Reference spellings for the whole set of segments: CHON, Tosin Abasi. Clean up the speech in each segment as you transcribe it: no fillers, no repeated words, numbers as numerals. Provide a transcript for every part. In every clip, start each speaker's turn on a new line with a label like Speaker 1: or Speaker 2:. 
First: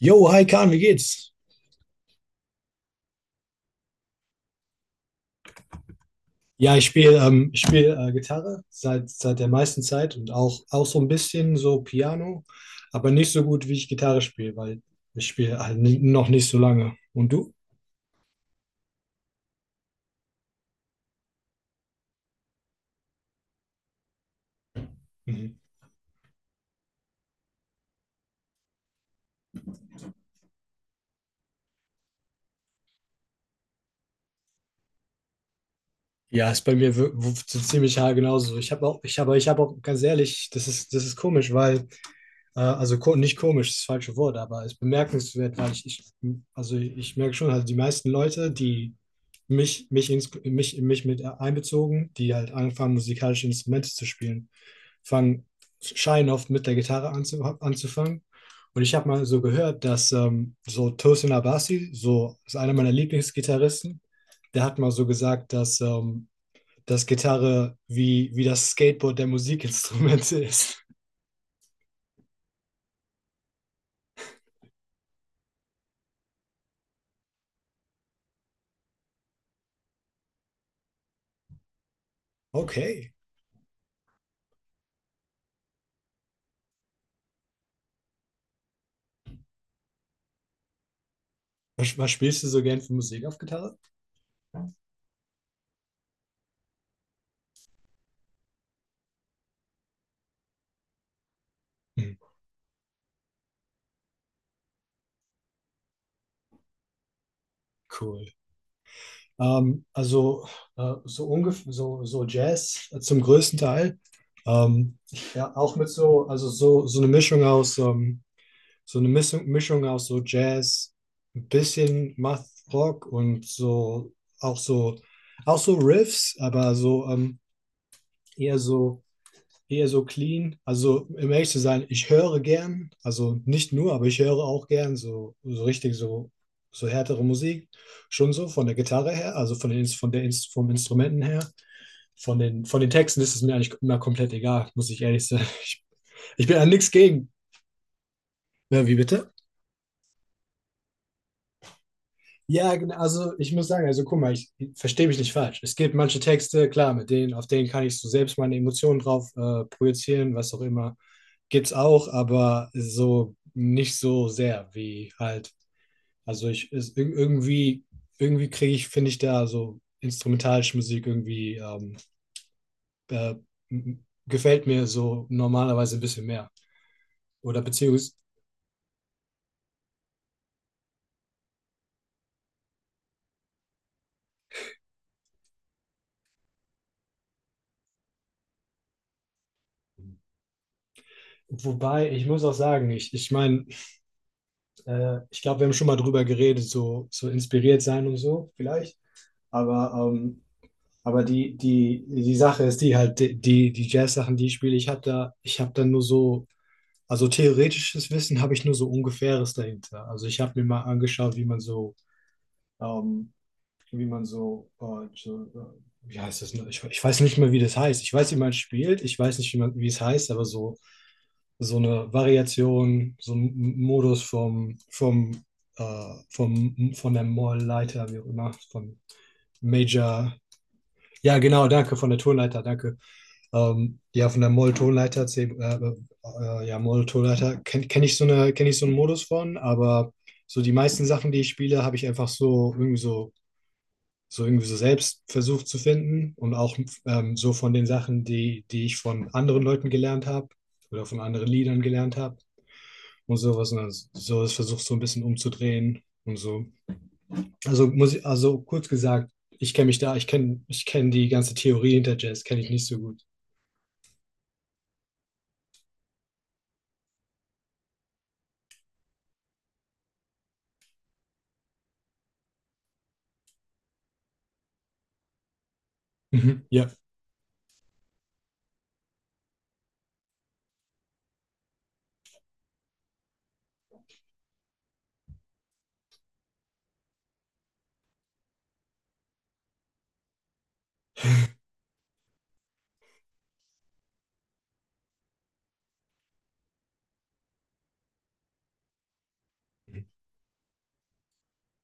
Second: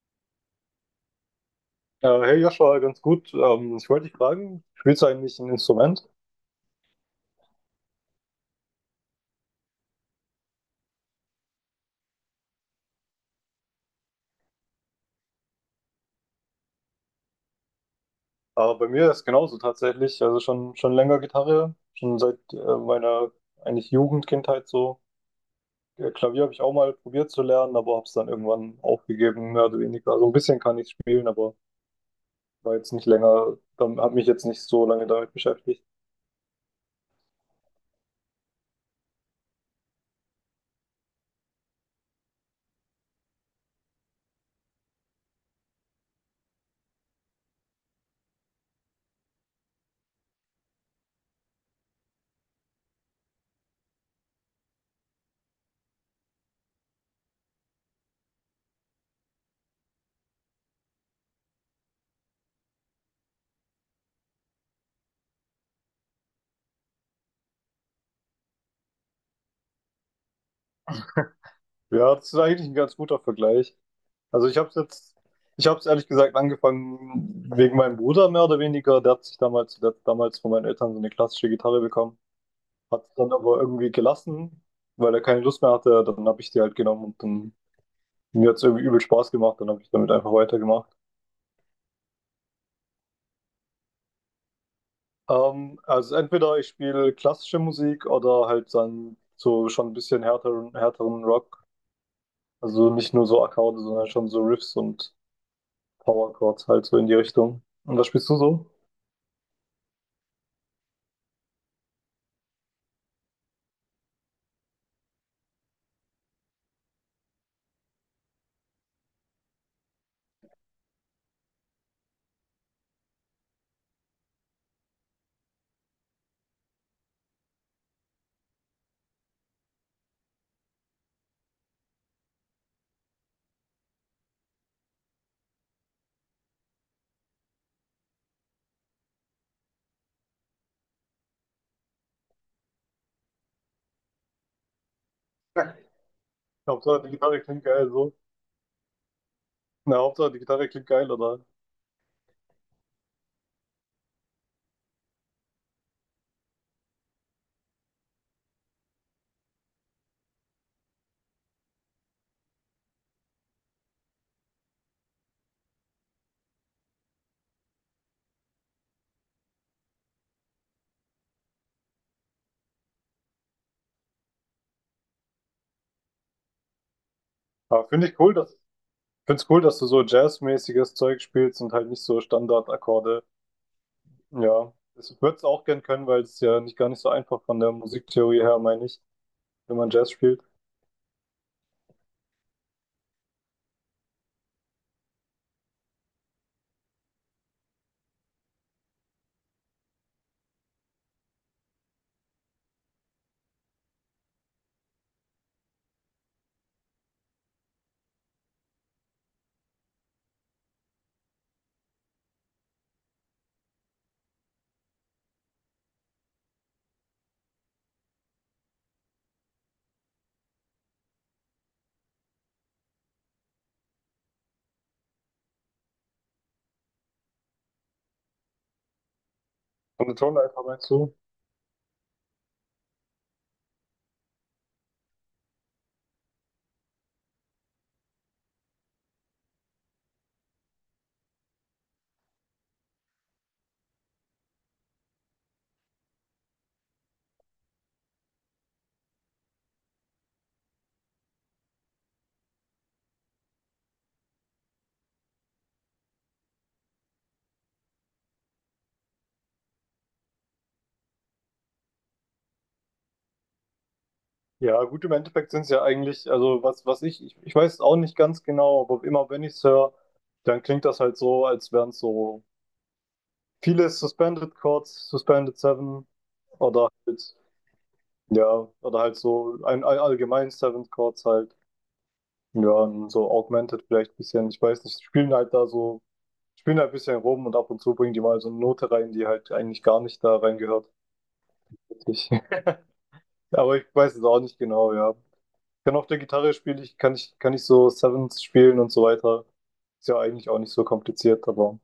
Speaker 1: Jo, hi Kahn, wie geht's?
Speaker 2: Ja, hey Joshua, ganz gut. Ich wollte dich fragen, spielst du eigentlich ein Instrument?
Speaker 1: Ja, ich spiel Gitarre seit der meisten Zeit und auch so ein bisschen so Piano, aber nicht so gut, wie ich Gitarre spiele, weil ich spiele halt noch nicht so lange. Und du?
Speaker 2: Aber bei mir ist genauso tatsächlich. Also schon länger Gitarre, schon seit meiner eigentlich Jugendkindheit so.
Speaker 1: Mhm.
Speaker 2: Klavier habe ich auch mal probiert zu lernen, aber habe es dann irgendwann aufgegeben, mehr oder weniger. Also ein bisschen kann ich spielen, aber war jetzt nicht länger, dann habe mich jetzt nicht so lange damit beschäftigt.
Speaker 1: Ja, ist bei mir so ziemlich haargenau genauso. Ich habe auch ganz ehrlich, das ist komisch, weil. Also nicht komisch, das falsche Wort, aber es ist bemerkenswert, weil ich, also ich merke schon, also die meisten Leute, die mich mit einbezogen, die halt anfangen, musikalische Instrumente zu spielen, fangen, scheinen oft mit der Gitarre anzufangen. Und ich habe mal so gehört, dass so Tosin Abasi, so ist einer meiner Lieblingsgitarristen, der hat mal so gesagt, dass Gitarre wie das Skateboard der Musikinstrumente ist.
Speaker 2: Ja, das ist eigentlich ein ganz guter Vergleich. Also ich habe es ehrlich gesagt angefangen wegen meinem Bruder mehr oder weniger. Der hat damals von meinen Eltern so eine klassische Gitarre bekommen, hat
Speaker 1: Okay.
Speaker 2: es dann aber irgendwie gelassen, weil er keine Lust mehr hatte. Dann habe ich die halt genommen, und dann mir hat es irgendwie übel Spaß gemacht. Dann habe ich damit einfach weitergemacht.
Speaker 1: Was spielst du so gern für Musik auf Gitarre?
Speaker 2: Also entweder ich spiele klassische Musik oder halt dann so schon ein bisschen härteren Rock.
Speaker 1: Hm,
Speaker 2: Also nicht nur so Akkorde, sondern schon so Riffs und Power Chords halt so in die Richtung. Und was
Speaker 1: cool.
Speaker 2: spielst du so?
Speaker 1: Also so ungefähr so Jazz zum größten Teil. Ähm, ja, auch mit so, also so eine Mischung aus so Jazz, ein bisschen Math Rock und so auch so auch so Riffs, aber so eher so eher so clean. Also, um ehrlich zu sein, ich höre gern, also nicht nur, aber ich höre auch gern so richtig so härtere Musik. Schon so von der Gitarre her, also von den, Ins- von der, Ins- vom Instrumenten her. Von den Texten ist es mir eigentlich immer komplett egal, muss ich ehrlich sein. Ich bin an nichts
Speaker 2: Hauptsache die
Speaker 1: gegen.
Speaker 2: Gitarre klingt geil so.
Speaker 1: Ja, wie bitte?
Speaker 2: Na, Hauptsache, die Gitarre klingt geil, oder?
Speaker 1: Ja, genau, also ich muss sagen, also guck mal, ich verstehe mich nicht falsch. Es gibt manche Texte, klar, mit denen, auf denen kann ich so selbst meine Emotionen drauf projizieren, was auch immer. Gibt's auch, aber so nicht so sehr wie halt. Also ich ist, ir- irgendwie, irgendwie kriege ich, finde ich da so instrumentalische Musik irgendwie äh, gefällt mir so normalerweise ein bisschen mehr. Oder
Speaker 2: Aber finde
Speaker 1: beziehungsweise,
Speaker 2: ich cool, dass, find's cool, dass du so jazzmäßiges Zeug spielst und halt nicht so Standardakkorde. Ja, ich würde es auch gern können, weil es ist ja nicht gar nicht so einfach von der Musiktheorie her, meine ich, wenn man Jazz spielt.
Speaker 1: wobei, ich muss auch sagen, ich meine, ich glaube, wir haben schon mal drüber geredet, so inspiriert sein und so, vielleicht. Aber, ähm, aber die Sache ist die halt, die die Jazz-Sachen, die ich spiele, ich habe da nur so. Also theoretisches Wissen habe ich nur so ungefähres dahinter. Also ich habe mir mal angeschaut, wie man so, ähm, wie man so, äh, so äh, wie heißt das? Ne? Ich weiß nicht mehr, wie das heißt. Ich weiß, wie man spielt. Ich weiß nicht, wie es heißt, aber so eine Variation, so ein Modus vom von der Moll-Leiter, wie auch immer, von
Speaker 2: Von der
Speaker 1: Major.
Speaker 2: Tonleiter meinst du?
Speaker 1: Ja, genau, danke von der Tonleiter. Danke. Ja, von der Moll-Tonleiter, ja, Moll-Tonleiter kenn ich so eine, kenne ich so einen Modus von, aber so die meisten Sachen, die ich spiele, habe ich einfach so irgendwie so selbst versucht zu finden und auch so von den Sachen, die ich von anderen Leuten gelernt habe oder von anderen Liedern gelernt habe und sowas. Und dann so das versucht so ein bisschen umzudrehen und so. Also kurz gesagt, ich kenne die ganze Theorie hinter Jazz, kenne ich nicht so gut.
Speaker 2: Ja, gut, im Endeffekt sind es ja eigentlich, also ich weiß es auch nicht ganz genau, aber immer wenn ich es höre, dann klingt das halt so, als wären es so viele Suspended Chords, Suspended Seven
Speaker 1: Mhm. Ja.
Speaker 2: oder halt. Ja, oder halt so ein allgemein Seventh Chords halt. Ja, und so Augmented vielleicht ein bisschen. Ich weiß nicht, spielen halt ein bisschen rum und ab und zu bringen die mal so eine Note rein, die halt eigentlich gar nicht da reingehört. Ich, aber ich weiß es auch nicht genau, ja. Ich kann auf der Gitarre spielen, ich kann ich, kann ich so Sevenths spielen und so weiter. Ist ja eigentlich auch nicht so kompliziert, aber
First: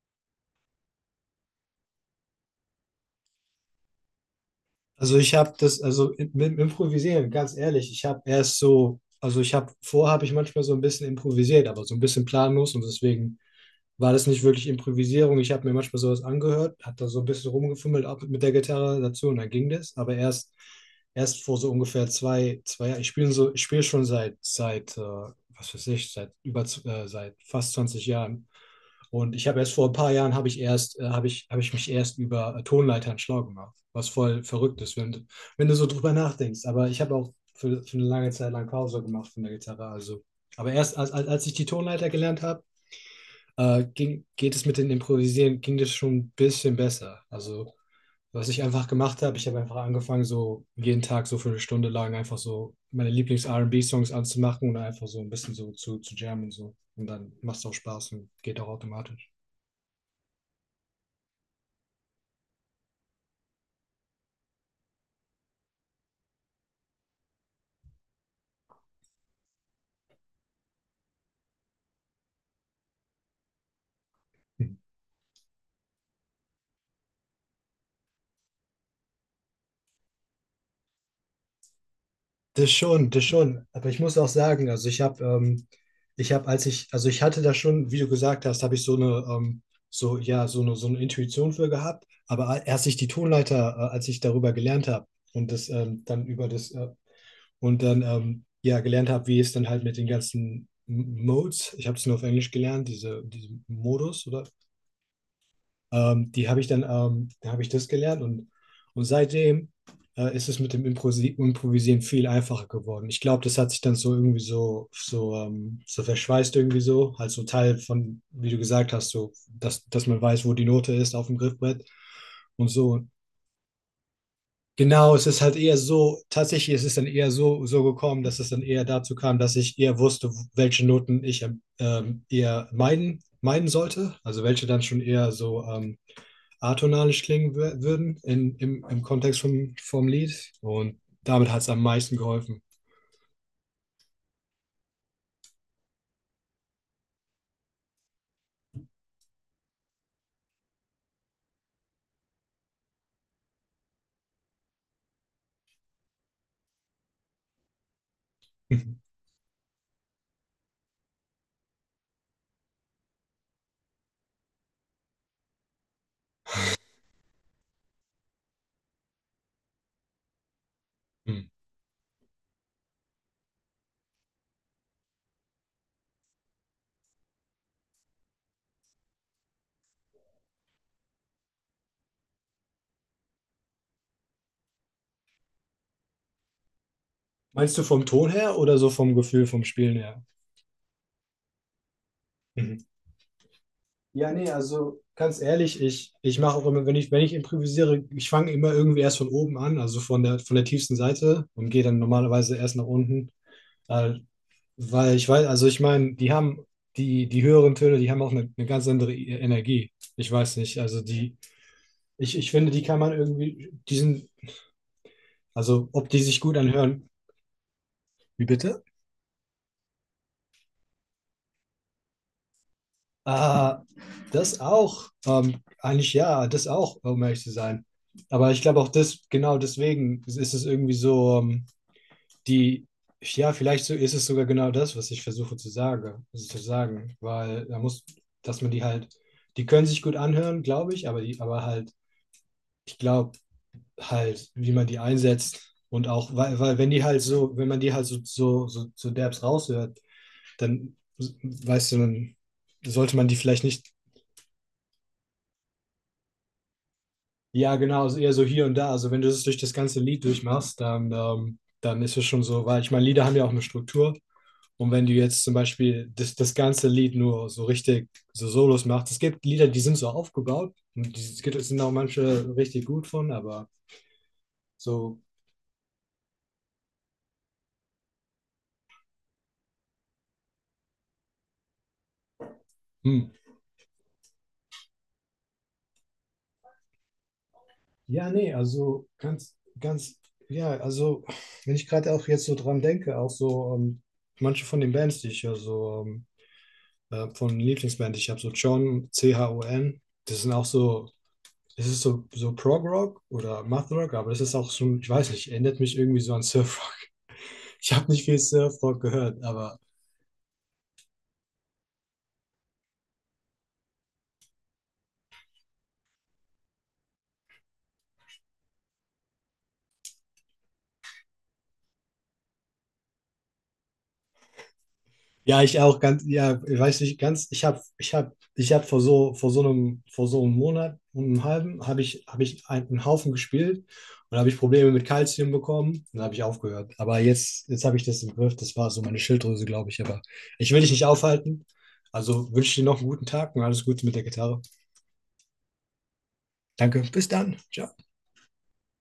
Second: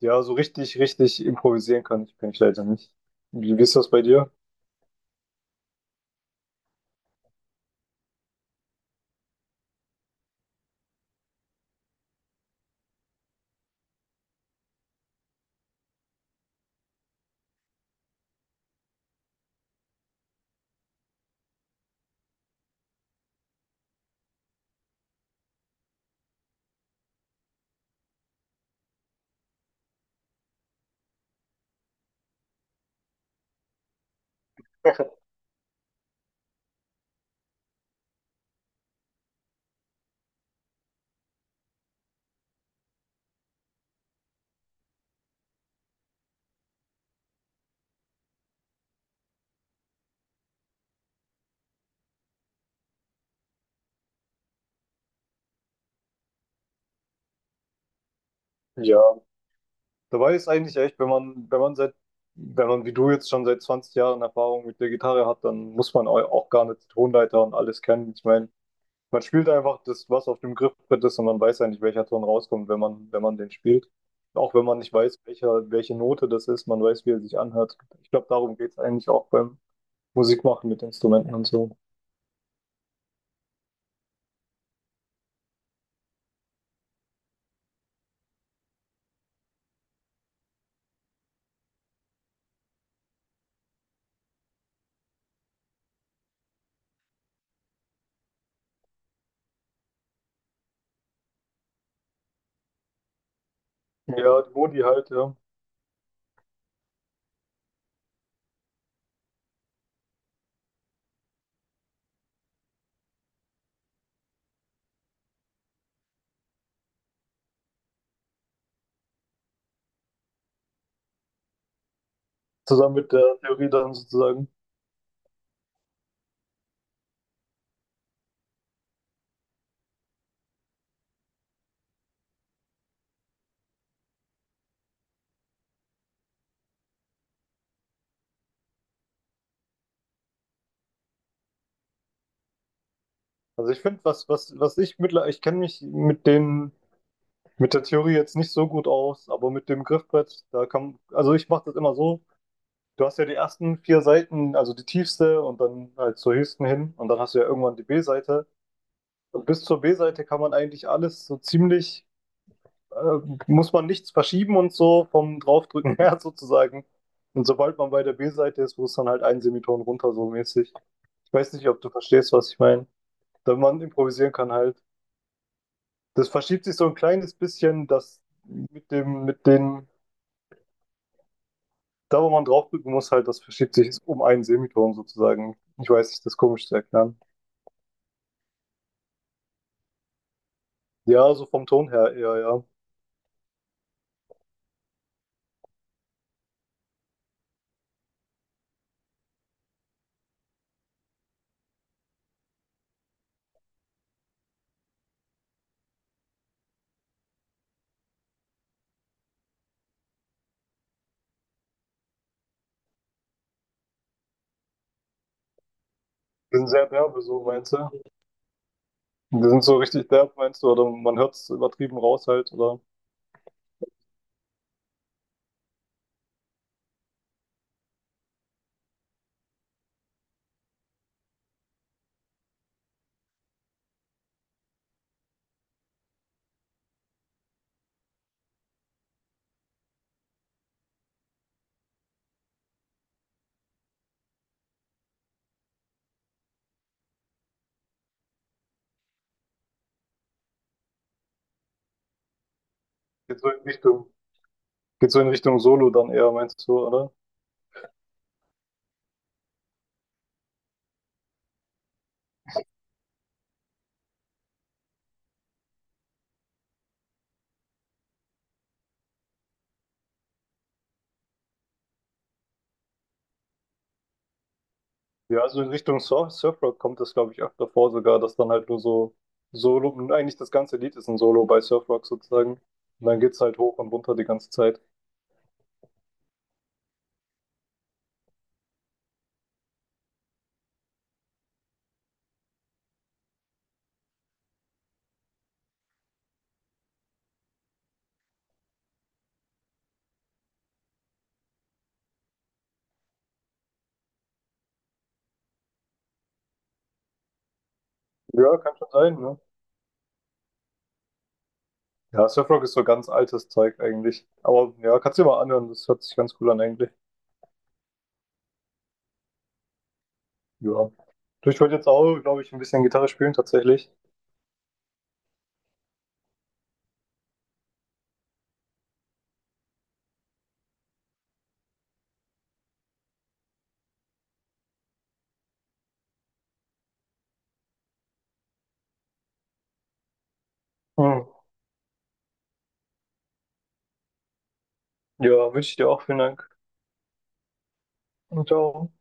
Speaker 2: ja, so richtig improvisieren kann ich leider nicht. Wie ist das bei dir?
Speaker 1: Also mit dem Improvisieren, ganz ehrlich, ich habe erst so, also ich habe, vorher habe ich manchmal so ein bisschen improvisiert, aber so ein bisschen planlos und deswegen war das nicht wirklich Improvisierung. Ich habe mir manchmal sowas angehört, hat da so ein bisschen rumgefummelt auch mit der Gitarre dazu und dann ging das, aber erst vor so ungefähr zwei Jahren, ich spiele schon seit was weiß ich, seit fast 20 Jahren. Und ich habe erst vor ein paar Jahren habe ich mich erst über Tonleitern schlau gemacht, was voll verrückt ist, wenn du so drüber nachdenkst. Aber ich habe auch für eine lange Zeit lang Pause gemacht von der Gitarre. Also. Aber erst als ich die Tonleiter gelernt habe, ging, geht es mit dem Improvisieren, ging das schon ein bisschen besser. Also, was ich einfach gemacht habe, ich habe einfach angefangen, so jeden Tag so für eine Stunde lang einfach so meine Lieblings-R&B-Songs anzumachen und einfach so ein bisschen so zu jammen und so. Und dann macht es auch Spaß und geht auch
Speaker 2: Ja.
Speaker 1: automatisch.
Speaker 2: Dabei ist eigentlich echt, wenn man wie du jetzt schon seit 20 Jahren Erfahrung mit der Gitarre hat, dann muss man auch gar nicht die Tonleiter und alles kennen. Ich meine, man spielt einfach das, was auf dem Griffbrett ist, und man weiß eigentlich, welcher Ton rauskommt, wenn man den spielt. Auch wenn man nicht weiß, welche Note das ist, man weiß, wie er sich anhört. Ich glaube, darum geht es eigentlich auch beim Musikmachen mit Instrumenten und so.
Speaker 1: Das schon, das schon. Aber ich muss auch sagen, also ich habe, als ich, also ich hatte da schon, wie du gesagt hast, habe ich so eine, so, ja, so eine Intuition für gehabt. Aber a- erst ich die Tonleiter, als ich darüber gelernt habe und das dann über das, und dann ja, gelernt habe, wie es dann halt mit den ganzen Modes, ich habe es nur auf Englisch gelernt, diese Modus
Speaker 2: Ja,
Speaker 1: oder
Speaker 2: die Modi halt, ja.
Speaker 1: die habe ich dann, da habe ich das gelernt und seitdem ist es mit dem Improsi Improvisieren viel einfacher geworden. Ich glaube, das hat sich dann so irgendwie so verschweißt irgendwie so, halt so Teil von, wie du gesagt hast, so, dass man weiß, wo die Note ist auf dem Griffbrett und
Speaker 2: Zusammen
Speaker 1: so.
Speaker 2: mit der Theorie dann sozusagen.
Speaker 1: Genau, es ist halt eher so, tatsächlich ist es dann eher so gekommen, dass es dann eher dazu kam, dass ich eher wusste, welche Noten ich eher meiden sollte. Also welche dann schon eher so atonalisch klingen würden im Kontext vom Lied. Und damit hat es am meisten geholfen.
Speaker 2: Also ich finde, ich kenne mich mit den. Mit der Theorie jetzt nicht so gut aus, aber mit dem Griffbrett, da kann, also ich mache das immer so. Du hast ja die ersten vier Seiten, also die tiefste und dann halt zur höchsten hin, und dann hast du ja irgendwann die B-Seite. Und bis zur B-Seite kann man eigentlich alles so ziemlich, äh, muss man nichts verschieben und so vom Draufdrücken her sozusagen. Und sobald man bei der B-Seite ist, muss dann halt ein Semiton runter so mäßig. Ich
Speaker 1: Hm.
Speaker 2: weiß nicht, ob du verstehst, was ich meine. Da man improvisieren kann halt. Das verschiebt sich so ein kleines bisschen, dass mit mit den. Da, wo man draufdrücken muss, halt, das verschiebt sich um einen Semiton sozusagen. Ich weiß nicht, das ist komisch zu erklären.
Speaker 1: Meinst du vom Ton her oder so vom Gefühl, vom Spielen her?
Speaker 2: Ja, so vom Ton her eher, ja.
Speaker 1: Mhm. Ja, nee, also ganz ehrlich, ich mache auch immer, wenn ich improvisiere, ich fange immer irgendwie erst von oben an, also von der tiefsten Seite und gehe dann normalerweise erst nach unten. Da Weil ich weiß, also ich meine, die höheren Töne, die haben auch eine ganz andere Energie. Ich weiß nicht. Ich finde, die kann man irgendwie, die sind, also ob die sich gut
Speaker 2: Die sind sehr
Speaker 1: anhören.
Speaker 2: derbe, so meinst du?
Speaker 1: Wie bitte?
Speaker 2: Die sind so richtig derb, meinst du? Oder man hört es übertrieben raus halt, oder?
Speaker 1: Ah, das auch. Eigentlich ja, das auch, um ehrlich zu sein. Aber ich glaube auch das, genau deswegen ist es irgendwie so, die, ja, vielleicht so ist es sogar genau das, was ich versuche zu sagen. Weil da muss, dass man die halt, die können sich gut anhören, glaube ich, aber halt ich glaube halt, wie man die einsetzt und auch, weil wenn man die halt so derbs raushört, dann weißt du, dann sollte man die
Speaker 2: Geht so in
Speaker 1: vielleicht nicht.
Speaker 2: Richtung, geht so in Richtung Solo dann eher, meinst du, oder?
Speaker 1: Ja, genau, also eher so hier und da, also wenn du das durch das ganze Lied durchmachst, dann ist es schon so, weil ich meine, Lieder haben ja auch eine Struktur und wenn du jetzt zum Beispiel das ganze Lied nur so richtig so Solos machst, es gibt Lieder, die sind so aufgebaut und es sind auch manche richtig gut von, aber so.
Speaker 2: Ja, also in Richtung Surfrock kommt das, glaube ich, öfter vor sogar, dass dann halt nur so Solo, und eigentlich das ganze Lied ist ein Solo bei Surfrock sozusagen. Und dann
Speaker 1: Hm.
Speaker 2: geht's halt hoch und runter die ganze Zeit.
Speaker 1: Ja, nee, also ganz, ganz, ja, also wenn ich gerade auch jetzt so dran denke, auch so manche von den Bands, die ich höre, so von Lieblingsband, ich habe so John, CHON, das sind auch so, es ist so Prog-Rock oder Math-Rock, aber das ist auch schon, ich weiß nicht, erinnert mich irgendwie so an Surf-Rock. Ich habe nicht viel
Speaker 2: Ja, kann schon
Speaker 1: Surf-Rock
Speaker 2: sein, ne?
Speaker 1: gehört, aber.
Speaker 2: Ja, Surfrock ist so ganz altes Zeug eigentlich. Aber ja, kannst du dir mal anhören, das hört sich ganz cool an eigentlich. Ja. Du, ich wollte jetzt auch, glaube ich, ein bisschen Gitarre spielen tatsächlich.
Speaker 1: Ja, ich auch ganz, ja, ich weiß nicht ganz, ich habe vor so einem Monat und einem halben habe ich einen Haufen gespielt und habe ich Probleme mit Kalzium bekommen und habe ich aufgehört. Aber jetzt habe ich das im Griff, das war so meine Schilddrüse, glaube ich. Aber ich will dich nicht
Speaker 2: Hm.
Speaker 1: aufhalten. Also wünsche dir noch einen guten Tag und alles Gute mit der Gitarre.
Speaker 2: Ja, wünsche ich dir auch. Vielen Dank.
Speaker 1: Danke, bis dann. Ciao.
Speaker 2: Und ciao.